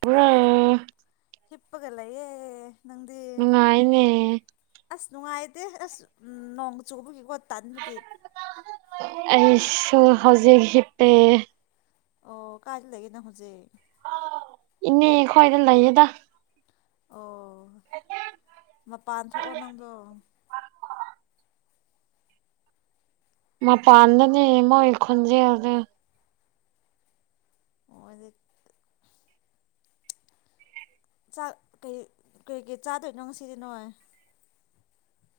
ꯄꯨꯔꯣ ꯍꯤꯞꯄꯒ ꯂꯩꯌꯦ ꯅꯪꯗꯤ ꯅꯨꯡꯉꯥꯏꯅꯦ ꯑꯁ ꯅꯨꯡꯉꯥꯏ ꯇꯦ ꯑꯁ ꯅꯣꯡ ꯆꯨꯕꯒꯤ ꯀꯣ ꯇꯟꯕꯒꯤ ꯑꯩꯁꯨ ꯍꯧꯖꯤꯛ ꯍꯤꯞꯄꯦ ꯑꯣ ꯀꯥꯢꯗ ꯂꯩꯒꯦ ꯅꯪ ꯍꯧꯖꯤꯛ ꯏꯟꯅꯦ ꯈꯣꯏꯗ ꯂꯏꯌꯦꯗ ꯑꯣ ꯃꯄꯥꯟ ꯊꯣꯛꯑꯣ ꯅꯪꯗꯣ ꯃꯥꯄꯥꯟꯗꯅꯦ ꯃꯣꯢ ꯈꯣꯟꯖꯦꯟꯗꯣ ꯃꯣꯏꯗꯤ ꯆꯥꯛ ꯀꯩ ꯀꯩ ꯆꯥꯗꯣꯏꯅꯣ ꯉꯁꯤꯗꯤ ꯅꯣꯢ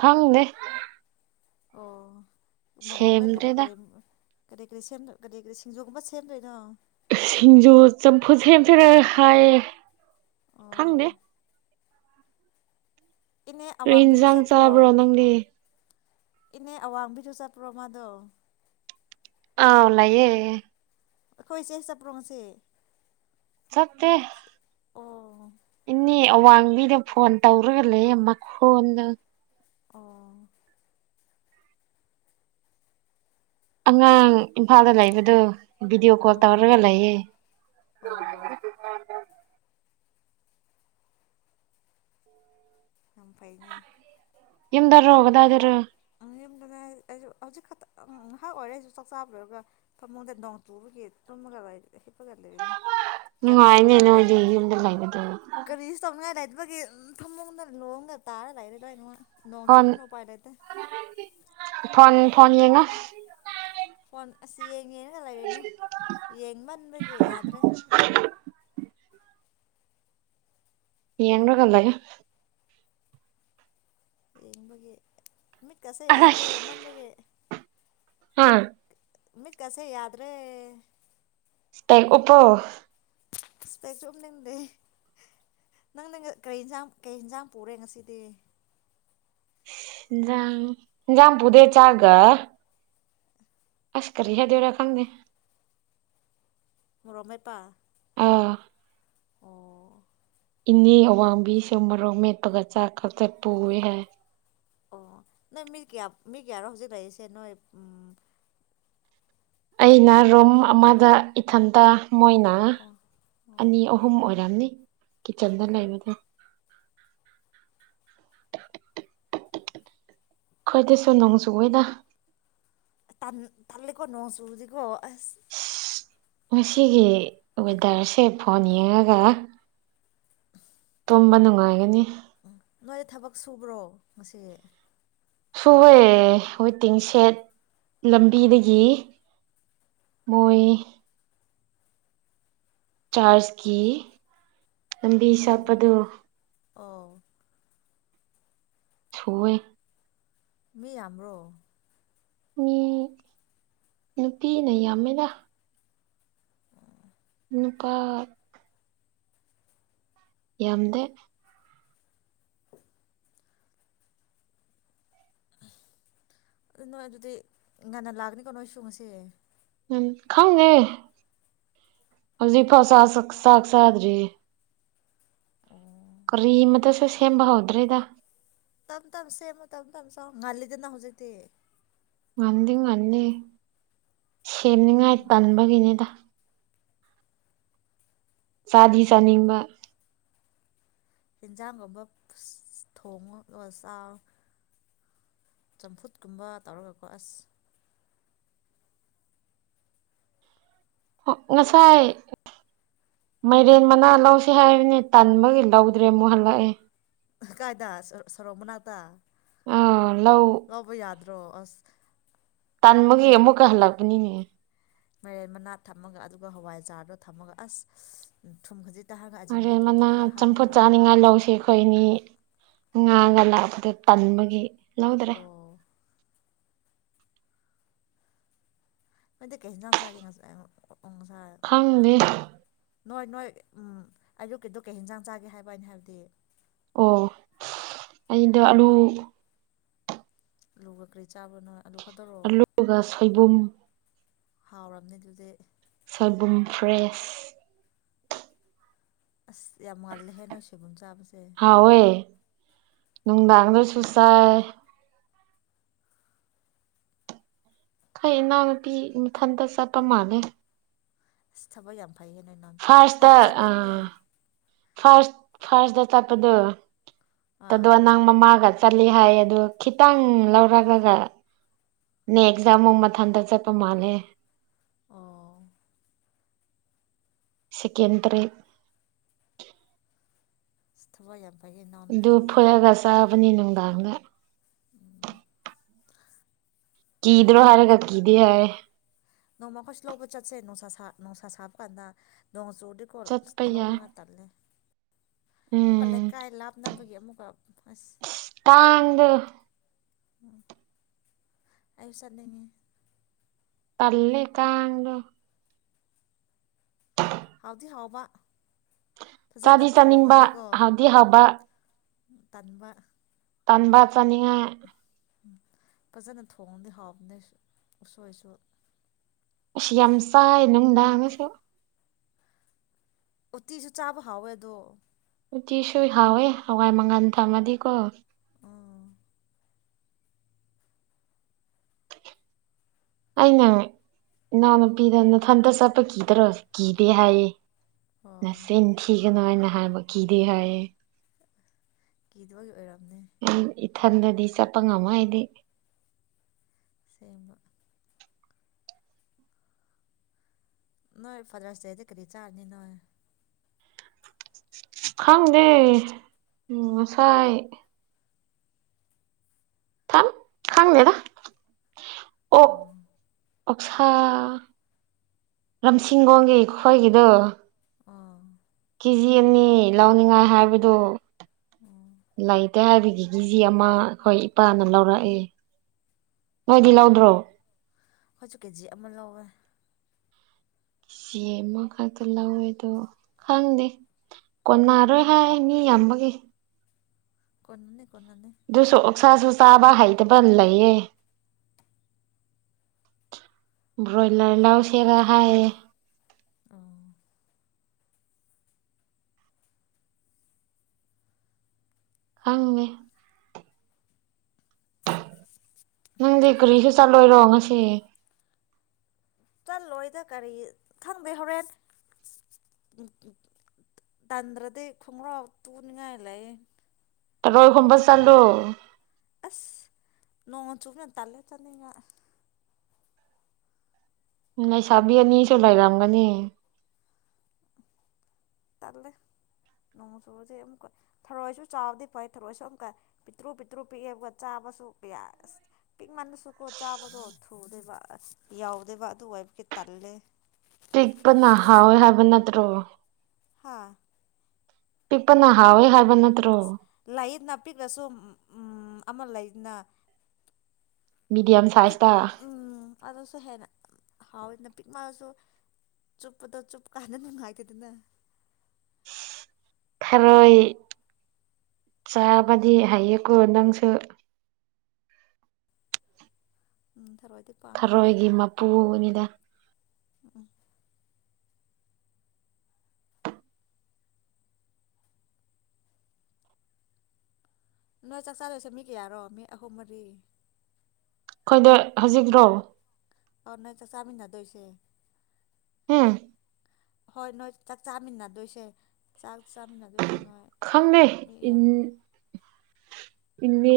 ꯈꯪꯗꯦ ꯑꯣ ꯃꯔꯣꯛ ꯃꯦꯠꯂꯤꯔꯣ ꯁꯦꯝꯗ꯭ꯔꯦꯗ ꯀꯔꯤꯅꯣ ꯀꯔꯤ ꯀꯔꯤ ꯁꯦꯝ ꯀꯔꯤ ꯀꯔꯤ ꯁꯤꯡꯖꯨꯒꯨꯝꯕ ꯁꯦꯝꯗꯣꯏꯔꯣ ꯁꯤꯡꯖꯨ ꯆꯝꯐꯨꯠ ꯁꯦꯝꯁꯤꯔꯤ ꯍꯥꯏꯌꯦ ꯈꯪꯗꯦ ꯑꯣ ꯏꯅꯦ ꯀꯩ ꯑꯋꯥꯡꯕꯤꯁꯨ ꯏꯟꯖꯥꯡ ꯆꯠꯄ꯭ꯔꯣ ꯆꯥꯕ꯭ꯔꯣ ꯅꯪꯗꯤ ꯏꯅꯦ ꯑꯋꯥꯡꯕꯤ ꯆꯠꯄ꯭ꯔꯣ ꯃꯥꯗꯣ ꯑꯥ ꯂꯩꯌꯦ ꯑꯩꯈꯣꯏ ꯆꯦ ꯆꯠꯄ꯭ꯔꯣ ꯉꯁꯤ ꯆꯠꯇꯦ ꯑꯣ ꯏꯅꯦ ꯑꯋꯥꯡꯕꯤꯗ ꯐꯣꯟ ꯇꯧꯔꯒ ꯂꯩ ꯃꯈꯣꯟꯗ ꯑꯣ ꯑꯉꯥꯡ ꯏꯝꯐꯥꯜꯗ ꯂꯩꯕꯗꯨ ꯕꯤꯗꯤꯑꯣ ꯀꯣꯜ ꯑꯣ ꯇꯧꯔꯒ ꯂꯑ ꯑꯣ ꯑꯝꯐꯅꯦ ꯌꯨꯝꯗꯔꯣ ꯀꯗꯥꯏꯗꯔꯣ꯫ ꯎ ꯌꯨꯝꯗꯅꯦ ꯑꯩꯁꯨ ꯍꯧꯖꯤꯛ ꯈꯛꯇ ꯉꯥꯏꯍꯥꯛ ꯑꯣꯏꯔꯦ ꯑꯩꯁꯨ ꯆꯥꯛ ꯆꯥꯕ ꯂꯣꯏꯔꯒ ꯊꯃꯨꯡꯗ ꯅꯣꯡ ꯆꯨꯕꯒꯤ ꯇꯨꯝꯃꯒ ꯍꯤꯞꯄꯒ ꯂꯩꯔꯤꯅꯦ ꯅꯨꯡꯉꯥꯏꯅꯦ ꯅꯣꯢꯗꯤ ꯌꯨꯝꯗ ꯂꯩꯕꯗ ꯑꯩꯒꯤ ꯎꯝ ꯐꯃꯣꯡꯗ ꯂꯣꯡꯅ ꯇꯥꯔ ꯂꯩꯔꯦ ꯑꯗ꯭ꯋꯥꯏꯅꯨꯡ ꯅꯣꯡ ꯐꯣꯟ ꯆꯨꯕꯅꯤꯅ ꯎꯄꯥꯏ ꯂꯩꯇꯦ꯫ ꯐꯣꯟ ꯐꯣꯟ ꯌꯦꯡꯉꯣ ꯐꯣꯟ ꯑꯁ ꯌꯦꯡꯉꯦꯔ ꯂꯩꯔꯤꯅꯦ ꯌꯦꯡꯃꯟꯕꯒꯤ ꯌꯥꯗ꯭ꯔꯦ ꯌꯦꯟꯒꯂꯑꯣ ꯏꯕꯒꯤ ꯀꯁ ꯌꯥꯎꯗ꯭ꯔꯦ ꯌꯦꯃꯟꯕꯦ ꯍꯥꯥ ꯃꯤꯠ ꯀꯁꯦ ꯌꯥꯗ꯭ꯔꯦ ꯎꯄꯣ ꯏꯁꯄꯦꯛ ꯆꯨꯝꯅꯤꯡꯗꯦ ꯅꯪ ꯀꯔꯤꯟꯁꯥꯡ ꯀꯩ ꯌꯦꯟꯖꯥꯡ ꯄꯨꯔꯦ ꯉꯁꯤꯗꯤ ꯖꯥ ꯄꯨꯗꯦ ꯆꯥꯒ ꯑꯁ ꯀꯔꯤꯌꯥ ꯗꯧꯔ ꯈꯪꯗ ꯔꯣꯃꯦꯄꯥ ꯑꯣ ꯏꯟꯅꯤ ꯑꯋꯥꯡꯕꯤ ꯁꯃꯔꯣꯃꯦ ꯇꯒ ꯆꯥ ꯀ ꯆꯠꯄꯨ ꯍꯥꯏ ꯑꯣ ꯅꯣꯏ ꯃꯤ ꯀꯌꯥ ꯃꯤ ꯀꯌꯥꯔꯣ ꯍꯧꯖꯤꯛ ꯂꯩꯔꯤꯁꯦ ꯅꯣꯏ ꯎ ꯑꯩꯅ ꯔꯨꯝ ꯑꯃꯗ ꯏꯊꯟꯇ ꯃꯣꯏꯅ ꯑꯣ ꯑꯅꯤ ꯑꯣ ꯑꯍꯨꯝ ꯑꯣꯏꯔꯝꯅꯤ ꯆꯟꯗ ꯑꯣ ꯂꯩꯏꯕꯗ ꯈꯈꯣꯏꯗꯤ ꯁꯨꯝ ꯅꯣꯡꯖꯨ ꯑꯣꯏꯗ ꯇꯥꯟ ꯇꯥꯟꯦꯀꯣ ꯅꯣꯡꯖꯁꯨꯗꯤꯀꯣ ꯑꯁ ꯉꯁꯤꯒꯤ ꯋꯦꯗꯔꯁꯦ ꯐꯣꯟ ꯌꯦꯡꯉꯒ ꯇꯨꯝꯕ ꯅꯨꯡꯉꯥꯏꯒꯅꯤ ꯎ ꯅꯣꯏ ꯊꯕꯛ ꯁꯨꯕ꯭ꯔꯣ ꯉꯁꯤ ꯁꯨꯕꯦ ꯍꯣꯏ ꯇꯤꯡꯁꯦꯠ ꯂꯝꯕꯤꯗꯒꯤ ꯃꯣꯏ ꯆꯥꯔꯖꯀꯤ ꯂꯝꯕꯤ ꯑꯣ ꯁꯥꯠꯄꯗꯣ ꯑꯣ ꯊꯋꯏ ꯃꯤ ꯌꯥꯝ꯭ꯔꯣ ꯃꯤ ꯅꯨꯄꯤꯅ ꯌꯥꯝꯃꯦꯗ ꯅꯨꯄꯥ ꯌꯥꯝꯗ ꯑꯗꯨ ꯅꯣꯏ ꯑꯗꯨꯗꯤ ꯉꯟꯅ ꯂꯥꯛꯒꯅꯤꯀꯣ ꯅꯣꯏ ꯁꯨꯡꯉꯁꯦ ꯎꯝ ꯈꯪꯉꯦ ꯍꯧꯖꯤꯛ ꯐꯥꯎ ꯆꯥꯛ ꯆꯥꯗ꯭ꯔꯤ ꯑꯣ ꯀꯔꯤꯃꯇꯁꯨꯦ ꯁꯦꯝꯕ ꯍꯧꯗ꯭ꯔꯦꯗ ꯇꯝ ꯇꯝ ꯁꯦꯃ ꯇꯝ ꯇꯝ ꯆ ꯉꯂꯤꯗꯅ ꯍꯧꯖꯤ ꯇ ꯃꯗꯤ ꯉꯅꯤ ꯁꯦꯝꯅꯤꯉꯥꯏ ꯇꯟꯕꯒꯤꯅꯤꯗ ꯁꯥꯗꯤ ꯁꯥꯅꯤꯡꯕ ꯌꯦꯟꯖꯥꯡꯒꯨꯝꯕ ꯊꯣꯡꯉꯒ ꯆꯥ ꯆꯝꯐꯨꯠꯀꯨꯝꯕ ꯇꯧꯔꯒꯀꯣ ꯑꯁ ꯉꯁꯥꯏ ꯃꯥꯏꯔꯦꯟ ꯃꯅꯥ ꯂꯧꯁꯤ ꯍꯥꯏꯕꯅꯤ ꯇꯟꯕꯒꯤ ꯂꯧꯗ꯭ꯔꯦ ꯑꯃꯨꯛ ꯍꯜꯂꯛꯑꯦ ꯀꯥꯏꯗ ꯁꯔꯣꯃꯅꯥꯗ ꯑꯥ ꯂꯣꯏꯣ ꯌꯥꯗ ꯇꯣ ꯑꯁ ꯇꯥꯟꯃꯒ ꯑꯃꯨ ꯀ ꯍꯜꯂꯕꯅꯤꯅꯦ ꯃꯥꯏꯔꯦꯟ ꯃꯅꯥꯠ ꯊꯝꯃꯒ ꯑꯗꯨꯒ ꯍꯋꯥꯏꯖꯥꯔꯗꯣ ꯊꯝꯃꯒ ꯑꯁ ꯊꯨꯝ ꯈꯖꯤꯛ ꯑꯔꯦ ꯃꯅ ꯆꯝꯐꯨꯠ ꯆꯥꯅꯤꯉꯥꯏ ꯂꯧꯁꯤ ꯑꯩꯈꯣꯏꯅꯤ ꯉꯥꯒ ꯂꯥꯛꯄꯗ ꯇꯟꯕꯒꯤ ꯂꯣꯏꯗ꯭ꯔꯦ ꯑꯣ ꯀꯦꯁ ꯁꯥ ꯈꯪꯅꯤꯦ ꯅꯣꯏ ꯅꯣꯏ ꯎꯝ ꯑꯌꯨꯛꯀꯤꯗꯨ ꯀꯩ ꯍꯟꯖꯥꯡ ꯆꯥꯒꯦ ꯍꯥꯏꯕ ꯑꯅꯤ ꯍꯥꯏꯕꯗꯤ ꯑꯣ ꯑꯗ ꯑꯂꯨ ꯑ ꯂꯨꯕ ꯀꯔꯤ ꯆꯥꯕꯅꯣ ꯂꯨꯒ ꯁꯣꯏꯕꯨꯝ ꯍꯥꯎꯔꯝꯅꯦ ꯑꯗꯨꯗꯤ ꯁꯜꯕꯨꯝ ꯐ꯭ꯔꯦꯁ ꯑꯁ ꯌꯥꯝ ꯃꯥꯜꯂꯦ ꯍꯦ ꯅꯣꯏ ꯁꯦꯕꯟ ꯆꯥꯕꯗ ꯍꯣꯏ ꯅꯨꯡ ꯗꯥꯡꯒꯗꯁꯨ ꯆꯁꯥꯏ ꯑꯩꯩ ꯏꯅꯥꯎꯅꯨꯄꯤ ꯃꯊꯟꯇ ꯆꯠꯄ ꯃꯥꯜꯂꯦ ꯁꯊꯕꯌ ꯐꯩꯌꯦꯦꯅ ꯝꯄꯤꯗꯣ ꯑꯁ ꯐꯥꯔꯁꯇ ꯑꯩꯁꯨ ꯆꯠꯅꯤꯡꯉꯦ ꯐꯥꯔꯁꯗ ꯆꯠꯞꯗꯨ ꯇꯗꯨ ꯑꯥ ꯋꯥ ꯅꯪ ꯃꯃꯒ ꯆꯠꯂꯤ ꯍꯥꯏ ꯑꯗ ꯈꯤꯇꯪ ꯂꯧꯔꯒꯒ ꯅꯦꯛꯁꯗ ꯑꯃꯨꯛ ꯃꯊꯟꯇ ꯆꯠꯄ ꯃꯥꯜꯂꯦ ꯑꯣ ꯁꯦꯀꯦꯟꯗꯔꯤ ꯁꯊꯋꯌ ꯗꯨꯞ ꯐꯂꯒꯥꯁ ꯅꯤꯅꯗꯥꯉ ꯀ ꯏꯗꯔꯣ ꯍꯥꯏꯔ ꯀꯀꯤꯗꯤ ꯍꯥꯏꯌꯦ ꯅꯣꯡꯃ ꯑꯩꯈꯣꯏꯁꯨ ꯂꯧꯕ ꯆꯠꯁꯦ ꯅꯨꯡꯁꯥ ꯁꯥ ꯅꯣꯡꯁꯥ ꯁꯥꯐ ꯀꯗ ꯅꯣꯡ ꯑꯖꯣꯗꯤꯀꯣ ꯆꯠꯄ ꯌꯥꯏ ꯂꯧꯅꯉꯥꯏ ꯇꯜꯂꯦ ꯑꯣꯀ ꯂꯩꯀꯥꯏ ꯂꯞ ꯅꯅꯥꯕꯒꯤꯦ ꯑꯃꯨꯛ ꯇꯥꯡ ꯑꯗꯨ ꯑꯌꯨꯁꯠ ꯂꯩꯉꯦ ꯄꯜꯂꯤꯤ ꯀꯥꯗ [inaudible] ꯍꯥꯎꯗꯤ ꯍꯥꯎꯕ ꯐꯖꯅ ꯆꯥꯗꯤ ꯆꯥꯅꯤꯡꯕ ꯊꯣꯡꯉꯗꯤꯀꯣ ꯍꯥꯗꯤ ꯎꯝ ꯍꯥꯕ ꯇꯟꯕ ꯇꯟꯄꯥꯥ ꯆꯅꯤꯉ ꯎ ꯐꯖꯅ ꯊꯣꯡꯗꯤ ꯍꯥꯎꯞꯅꯤ ꯎꯁꯣꯏ ꯁꯣꯏ ꯌꯥꯝ ꯆꯥꯏꯅꯅꯨꯡꯗꯥꯉꯁꯨꯦ ꯎꯇꯤꯁꯨ ꯆꯥꯕ ꯍꯥꯎꯋꯦ ꯑꯗꯣ ꯅꯨꯡꯇꯤꯁꯨꯣꯏ ꯍꯥꯎꯋꯦ ꯍꯋꯥꯏ ꯃꯪꯉꯜ ꯊꯝꯃꯗꯤꯀꯣ ꯎꯝ ꯑꯩꯅ ꯏꯅꯥꯎꯅꯨꯄꯤꯗ ꯅꯊꯟꯇ ꯆꯠꯄ ꯀꯤꯗꯔꯣꯁꯤ ꯀꯤꯗꯦ ꯍꯥꯏꯌꯦ ꯑꯣ ꯅꯁꯦꯅꯤ ꯊ ꯀ ꯀꯩꯅꯣ ꯍꯥꯏꯅ ꯍꯥꯏꯕ ꯀꯤꯗꯦ ꯍꯥꯏꯌꯦ ꯀꯤꯗꯕꯒꯤ ꯑꯣꯏꯔꯝꯅꯤ ꯎ ꯏꯊꯟꯗꯗꯤ ꯆꯠꯄ ꯉꯝꯃ ꯍꯥꯏꯗꯤ ꯁꯦꯝꯃ ꯅꯣꯏ ꯐꯥꯗ꯭ꯔꯁꯤꯇꯗ ꯀꯔꯤ ꯆꯥꯔꯅꯤ ꯅꯣꯏ ꯈꯪꯗꯦ ꯎꯝ ꯉꯁꯥꯏ ꯊꯝ ꯈꯥꯡꯅꯦꯗ ꯑ ꯑꯣꯛꯁꯥ ꯂꯝꯖꯤꯡꯒꯣꯡꯒꯤ ꯈꯣꯏꯒꯤꯗꯣ ꯑꯣ ꯀꯦ ꯖꯤ ꯑꯅꯤ ꯂꯧꯅꯤꯡꯉꯥꯏ ꯍꯥꯏꯕꯗꯨ ꯑꯣ ꯂꯥꯏꯠ ꯏꯇ ꯍꯥꯏꯕꯤꯒꯤ ꯀꯦ ꯖꯤ ꯑꯃ ꯑꯩꯈꯣꯏ ꯏꯄꯥꯅ ꯂꯧꯔꯛꯏꯦ ꯅꯣꯏꯗꯤ ꯑꯣ ꯂꯧꯗ꯭ꯔꯣ ꯑꯩꯈꯣꯏꯁꯨ ꯀꯦ ꯖꯤ ꯑꯃ ꯂꯧꯋꯦ ꯆꯦ ꯑꯃꯈꯛꯇ ꯂꯧꯋꯦ ꯑꯗꯣ ꯈꯪꯗꯦ ꯀꯣꯟꯅꯔꯣꯏ ꯍꯥꯏ ꯃꯤ ꯌꯥꯝꯕꯒꯤ ꯀꯅꯅꯤ ꯑꯗꯨꯁꯣ ꯑꯣꯛꯁ ꯆꯥꯕ ꯍꯩꯗꯕ ꯂꯩꯌꯦ ꯕ꯭ꯔꯣꯏꯂꯔ ꯏ ꯅꯥꯎꯁꯦꯒ ꯍꯥꯏꯌꯦ ꯑꯣ ꯑꯪꯅꯦ ꯅꯪꯗꯤ ꯀꯔꯤꯁꯨ ꯆꯠꯂꯣꯏꯔꯣ ꯉꯁꯤ ꯜꯂꯣꯏꯗ ꯀꯔꯤ ꯈꯪꯗꯦ ꯍꯣꯔꯦꯟ ꯇꯟꯗ꯭ꯔꯗꯤ ꯈꯣꯡꯒ꯭ꯔꯥꯎ ꯇꯨꯅꯤꯡꯉꯥꯏ ꯂꯩ ꯇꯔꯣꯏ ꯁꯣꯕ ꯑꯗꯣ ꯆꯂꯨ ꯅꯣꯡꯉ ꯆꯨꯃ ꯇꯂꯦ ꯆꯟꯅꯅꯤꯡꯉ ꯂꯩꯁꯕꯤ ꯑꯅꯤ ꯆꯂꯥꯏꯔꯝꯒꯅꯤ ꯇꯜꯂꯦ ꯅꯣꯡ ꯆꯨꯕꯁꯦ ꯑꯃꯨꯛꯀ ꯊꯔꯣꯏꯁꯨ ꯆꯥꯎꯕꯗꯤ ꯐꯩ ꯊꯔꯣꯏꯁꯨ ꯑꯃꯨꯛꯀ ꯄꯤꯛꯇ꯭ꯔꯨ ꯄꯤꯛꯇ꯭ꯔꯨ ꯄꯤꯛꯑꯦ ꯑꯃ ꯆꯥꯕꯁꯨꯁ ꯄꯤꯛꯃꯜꯟꯅꯁꯨꯀꯣ ꯆꯥꯕꯗꯣ ꯊꯨꯗꯣꯏꯕ ꯌꯥꯎꯗꯣꯏꯕ ꯑꯗꯨ ꯑꯣꯏꯏꯕꯗꯤ ꯇꯜꯂꯦ ꯄꯤꯛ ꯄ ꯍꯥꯥꯎ ꯑꯣꯏꯣꯏ ꯍꯥꯏꯕ ꯅꯠꯇ꯭ꯔꯣ ꯍꯥꯥ ꯄꯤꯄꯅ ꯍꯋꯦ ꯍꯥ ꯂꯩꯟ ꯅꯅꯥꯄꯤꯤ ꯔꯁ ꯎꯝ ꯑꯃ ꯂꯩꯅ ꯃꯤꯗꯤꯌꯝ ꯤ ꯁꯥꯏꯖꯇ ꯎꯝ ꯑꯗꯁꯨ ꯍꯦꯅ ꯍꯥꯎ ꯏ ꯄꯤꯛ ꯃꯥꯁꯨ ꯆꯨꯞꯄꯗꯣ ꯆꯨꯞ ꯀꯥꯟꯗ ꯅꯨꯡꯉꯥꯏꯇꯗꯅ ꯊꯔꯣꯏ ꯆꯥꯕꯗꯤ ꯍꯩꯌꯦꯀꯣ ꯅꯪꯁꯨ ꯫ ꯊꯔꯣꯏ ꯊꯔꯣꯏꯒꯤ ꯃꯄꯨꯅꯤꯗ ꯎ ꯅꯣꯏ ꯆꯥꯛꯆꯥꯗꯣꯏꯁꯦ ꯃꯤ ꯀꯌꯥꯔꯣ ꯃꯤ ꯑꯍꯨꯝ- ꯃꯔꯤ? ꯑꯩꯈꯣꯏꯗ ꯍꯧꯖꯤꯛꯔꯣ? ꯑꯣ ꯅꯣꯏ ꯆꯥꯛ ꯆꯥꯃꯤꯟꯅꯗꯣꯏꯁꯦ ꯍꯨꯝ ꯍꯣꯏ ꯅꯣꯏ ꯆꯥꯛ ꯆꯥꯃꯤꯟꯅꯗꯣꯏꯁꯦ ꯆꯥꯛ ꯆꯥꯃꯤꯟꯅꯗꯣꯏꯁꯦ ꯅꯣꯏ ꯈꯪꯅꯩ ꯃꯤ ꯏꯟ ꯌꯥꯝ ꯏꯃꯦ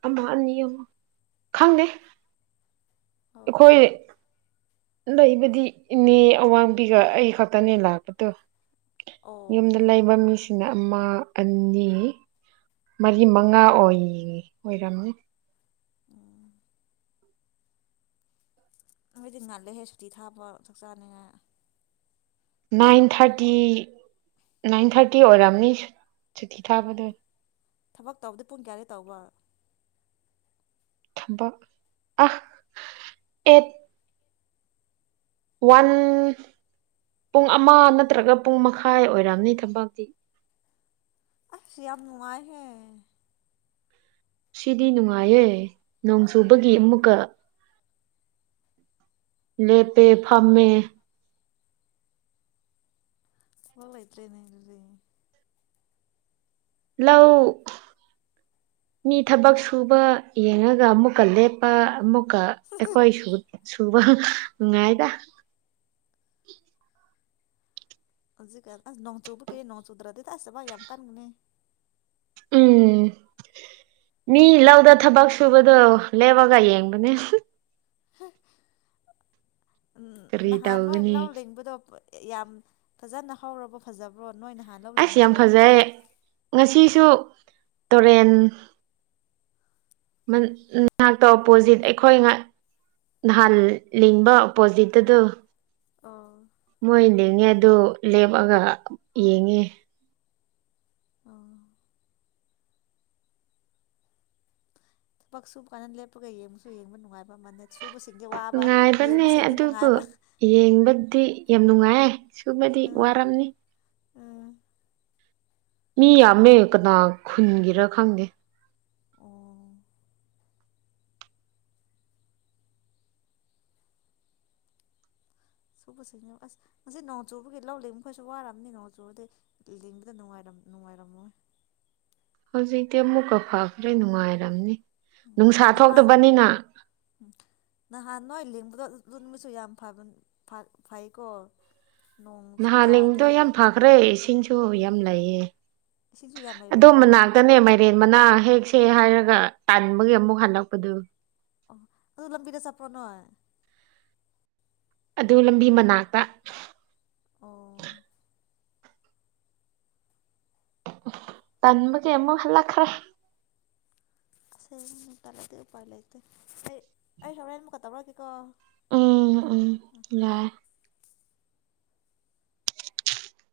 ꯀꯃꯔꯅꯤ ꯈꯪ ꯑꯣ ꯑꯩꯈꯣꯏ ꯂꯩꯕꯗꯤ ꯏꯅꯦ ꯑꯋꯥꯡꯕꯤꯒ ꯑꯩ ꯈꯛꯇꯅꯦ ꯂꯥꯛꯄꯗꯣ ꯑꯣ ꯫ ꯌꯨꯝꯗ ꯂꯩꯕ ꯃꯤꯁ ꯑꯃ ꯑꯅꯤ ꯃꯔꯤ ꯃꯉꯥ ꯑꯣꯏ ꯑꯣꯏꯔꯝꯅꯤ ꯫ ꯎꯝ ꯅꯣꯏꯗꯤ ꯉꯜꯂꯦꯍꯦ ꯁꯨꯇꯤ ꯊꯥꯕ ꯆꯥꯛ ꯆꯥꯅꯤꯉꯥꯏ ꯅꯥꯏꯟ ꯊꯥꯔꯇꯤ ꯅꯥꯏꯟ ꯊꯥꯔꯇꯤ ꯑꯣꯏꯔꯝꯅꯤ ꯁꯨꯇꯤ ꯊꯥꯕꯗꯣ ꯊꯕꯛ ꯇꯧꯕꯗ ꯄꯨꯡ ꯀꯌꯥ ꯗꯩ ꯇꯧꯕ? ꯊꯕꯛ ꯑꯍ ꯑꯦꯠ ꯋꯥꯟ ꯄꯨꯡ ꯑꯃ ꯅꯠꯇ꯭ꯔꯒ ꯄꯨꯡ ꯃꯈꯥꯏ ꯑꯣꯏꯔꯑꯝꯅꯤ ꯊꯕꯥꯛꯇꯤ꯫ ꯑꯁ ꯌꯥꯝ ꯅꯨꯡꯉꯥꯏꯍꯦ! ꯁꯤꯗꯤ ꯅꯨꯡꯉꯥꯏꯌꯦ ꯅꯣꯡ ꯆꯨꯕꯒꯤ ꯑꯃꯨꯛꯀ ꯂꯦꯄꯦ ꯐꯝꯃꯦ ꯊꯕꯛ ꯂꯩꯇ꯭ꯔꯦꯅꯦ ꯑꯗꯨꯗꯤ ꯫ ꯂꯧ ꯃꯤ ꯊꯕꯛ ꯁꯨꯕ ꯌꯦꯡꯉꯒ ꯑꯃꯨꯛꯀ ꯂꯦꯞꯄ ꯑꯃꯨꯛ ꯀ ꯑꯩꯈꯣꯏ ꯁꯨ ꯁꯨꯕ ꯅꯨꯉꯥꯏꯗ ꯫ ꯍꯧꯖꯤꯛ ꯀ ꯅꯣꯡ ꯆꯨꯕ ꯀ ꯅꯣꯡ ꯆꯨꯗ꯭ꯔꯗꯤ ꯑꯁꯦꯕ ꯌꯥꯝ ꯀꯟꯒꯅꯦ ꯎꯝ ꯃꯤ ꯂꯧꯗ ꯊꯕꯛ ꯁꯨꯕꯗꯣ ꯂꯦꯞꯑꯒ ꯌꯦꯡꯕꯅꯦ꯫ [inaudible] ꯎꯝ ꯀꯔꯤ ꯅꯍꯥꯟ ꯅꯣꯏ ꯇꯧꯒꯅꯤ ꯂꯧ ꯂꯤꯡꯕꯗꯣ ꯌꯥꯝ ꯐꯖꯅ ꯍꯧꯔꯕꯣ ꯐꯖꯕ꯭ꯔꯣ? ꯅꯣꯏ ꯅꯍꯥꯟ ꯂꯧ ꯑꯁ ꯌꯥꯝ ꯂꯤꯡꯕꯗꯣ ꯐꯖꯩ ꯉꯁꯤꯁꯨ ꯇꯨꯔꯦꯟ ꯃꯅꯥꯛꯇ ꯑꯣꯄꯣꯖꯤꯠ ꯑꯩꯈꯣꯏ ꯉ ꯅꯍꯥꯟ ꯂꯤꯡꯕ ꯑꯣꯄꯣꯖꯤꯠ ꯇꯗꯨ ꯑꯣ꯫ ꯃꯣꯏ ꯂꯤꯡꯉꯦ ꯑꯗꯨ ꯂꯦꯞꯑꯒ ꯌꯦꯡꯉꯦ ꯫ ꯑ ꯄꯛꯁꯁꯨ ꯀꯥꯟꯅ ꯂꯦꯄꯒ ꯌꯦꯡꯉꯨꯁꯨ ꯌꯦꯡꯕ ꯅꯨꯡꯉꯥꯏꯕ ꯃꯗ ꯅꯨꯡꯉꯥꯏꯕꯅꯦ ꯑꯗꯨꯕꯨ ꯅꯨꯡꯉꯥꯏꯕ ꯌꯦꯡꯕꯗꯤ ꯌꯥꯝ ꯅꯨꯡꯉꯥꯏ꯫ ꯁꯨꯕꯗꯤ ꯎꯝ ꯋꯥꯔꯝꯅꯤ꯫ ꯎꯝ ꯃꯤ ꯌꯥꯝꯃꯦ ꯀꯅꯥ ꯈꯨꯟꯒꯤꯔꯥ ꯈꯪꯗꯦ ꯑꯣ ꯁꯨꯕꯁꯤꯡꯅꯦ ꯑꯁ ꯉꯁꯤ ꯅꯣꯡ ꯆꯨꯕꯒꯤꯩ ꯂꯧ ꯂꯤꯡꯕ ꯃꯈꯩꯁꯨ ꯋꯥꯔꯕꯅꯤ ꯅꯣꯡ ꯆꯨꯕꯗꯤꯩ ꯂꯤꯡꯕꯗ ꯅꯨꯡꯉꯥꯏꯔꯝꯃꯣꯏ ꯍꯧꯖꯤꯛꯇꯤ ꯑꯃꯨꯛꯀ ꯐꯈ꯭ꯔꯦ ꯅꯨꯡꯉꯥꯏꯔꯝꯅꯤ ꯅꯨꯡꯁꯥ ꯅꯥꯟ ꯊꯣꯛꯇꯕꯅꯤꯅ ꯅꯍꯥꯟꯅ ꯑꯗꯨ ꯑꯗꯨꯃꯤꯁꯨ ꯌꯥꯝꯕ ꯐꯩꯀꯣ ꯅꯣꯡꯁꯨ ꯅꯍꯥꯟ ꯂꯕꯗꯣ ꯇꯥꯗꯦ ꯌꯥꯝ ꯐꯈ꯭ꯔꯦ ꯏꯁꯤꯡꯁꯨ ꯌꯥꯝ ꯎꯝ ꯂꯩꯌꯦ ꯏꯁꯤꯡꯁꯨ ꯌꯥꯝ ꯑꯗꯨ ꯂꯩꯔꯕꯣ ꯃꯅꯥꯛꯇꯅꯦ ꯃꯥꯏꯔꯦꯟ ꯃꯅꯥ ꯍꯦꯛꯁꯦ ꯍꯥꯏꯔꯒ ꯇꯥꯟꯕꯒꯤ ꯑꯃꯨꯛ ꯍꯜꯂꯛꯄꯗꯨ ꯑꯣ ꯑꯗꯨ ꯂꯝꯕꯤꯗ ꯆꯄꯔꯅꯨ ꯑꯗꯨ ꯂꯝꯕꯤ ꯃꯅꯥꯛꯇ ꯑꯣ ꯇꯟꯕꯒꯤ ꯀꯃꯨꯛ ꯍꯂꯛꯈꯔ ꯁꯦ ꯇꯂꯗꯤ ꯄꯥꯏ ꯂꯩꯇ ꯑꯩ ꯑꯩ ꯁꯕꯔ ꯌꯥꯅ ꯃꯀ ꯇꯧꯕꯔ ꯀꯦ ꯀꯣ ꯎꯝ ꯎꯝ ꯂꯥꯛꯏ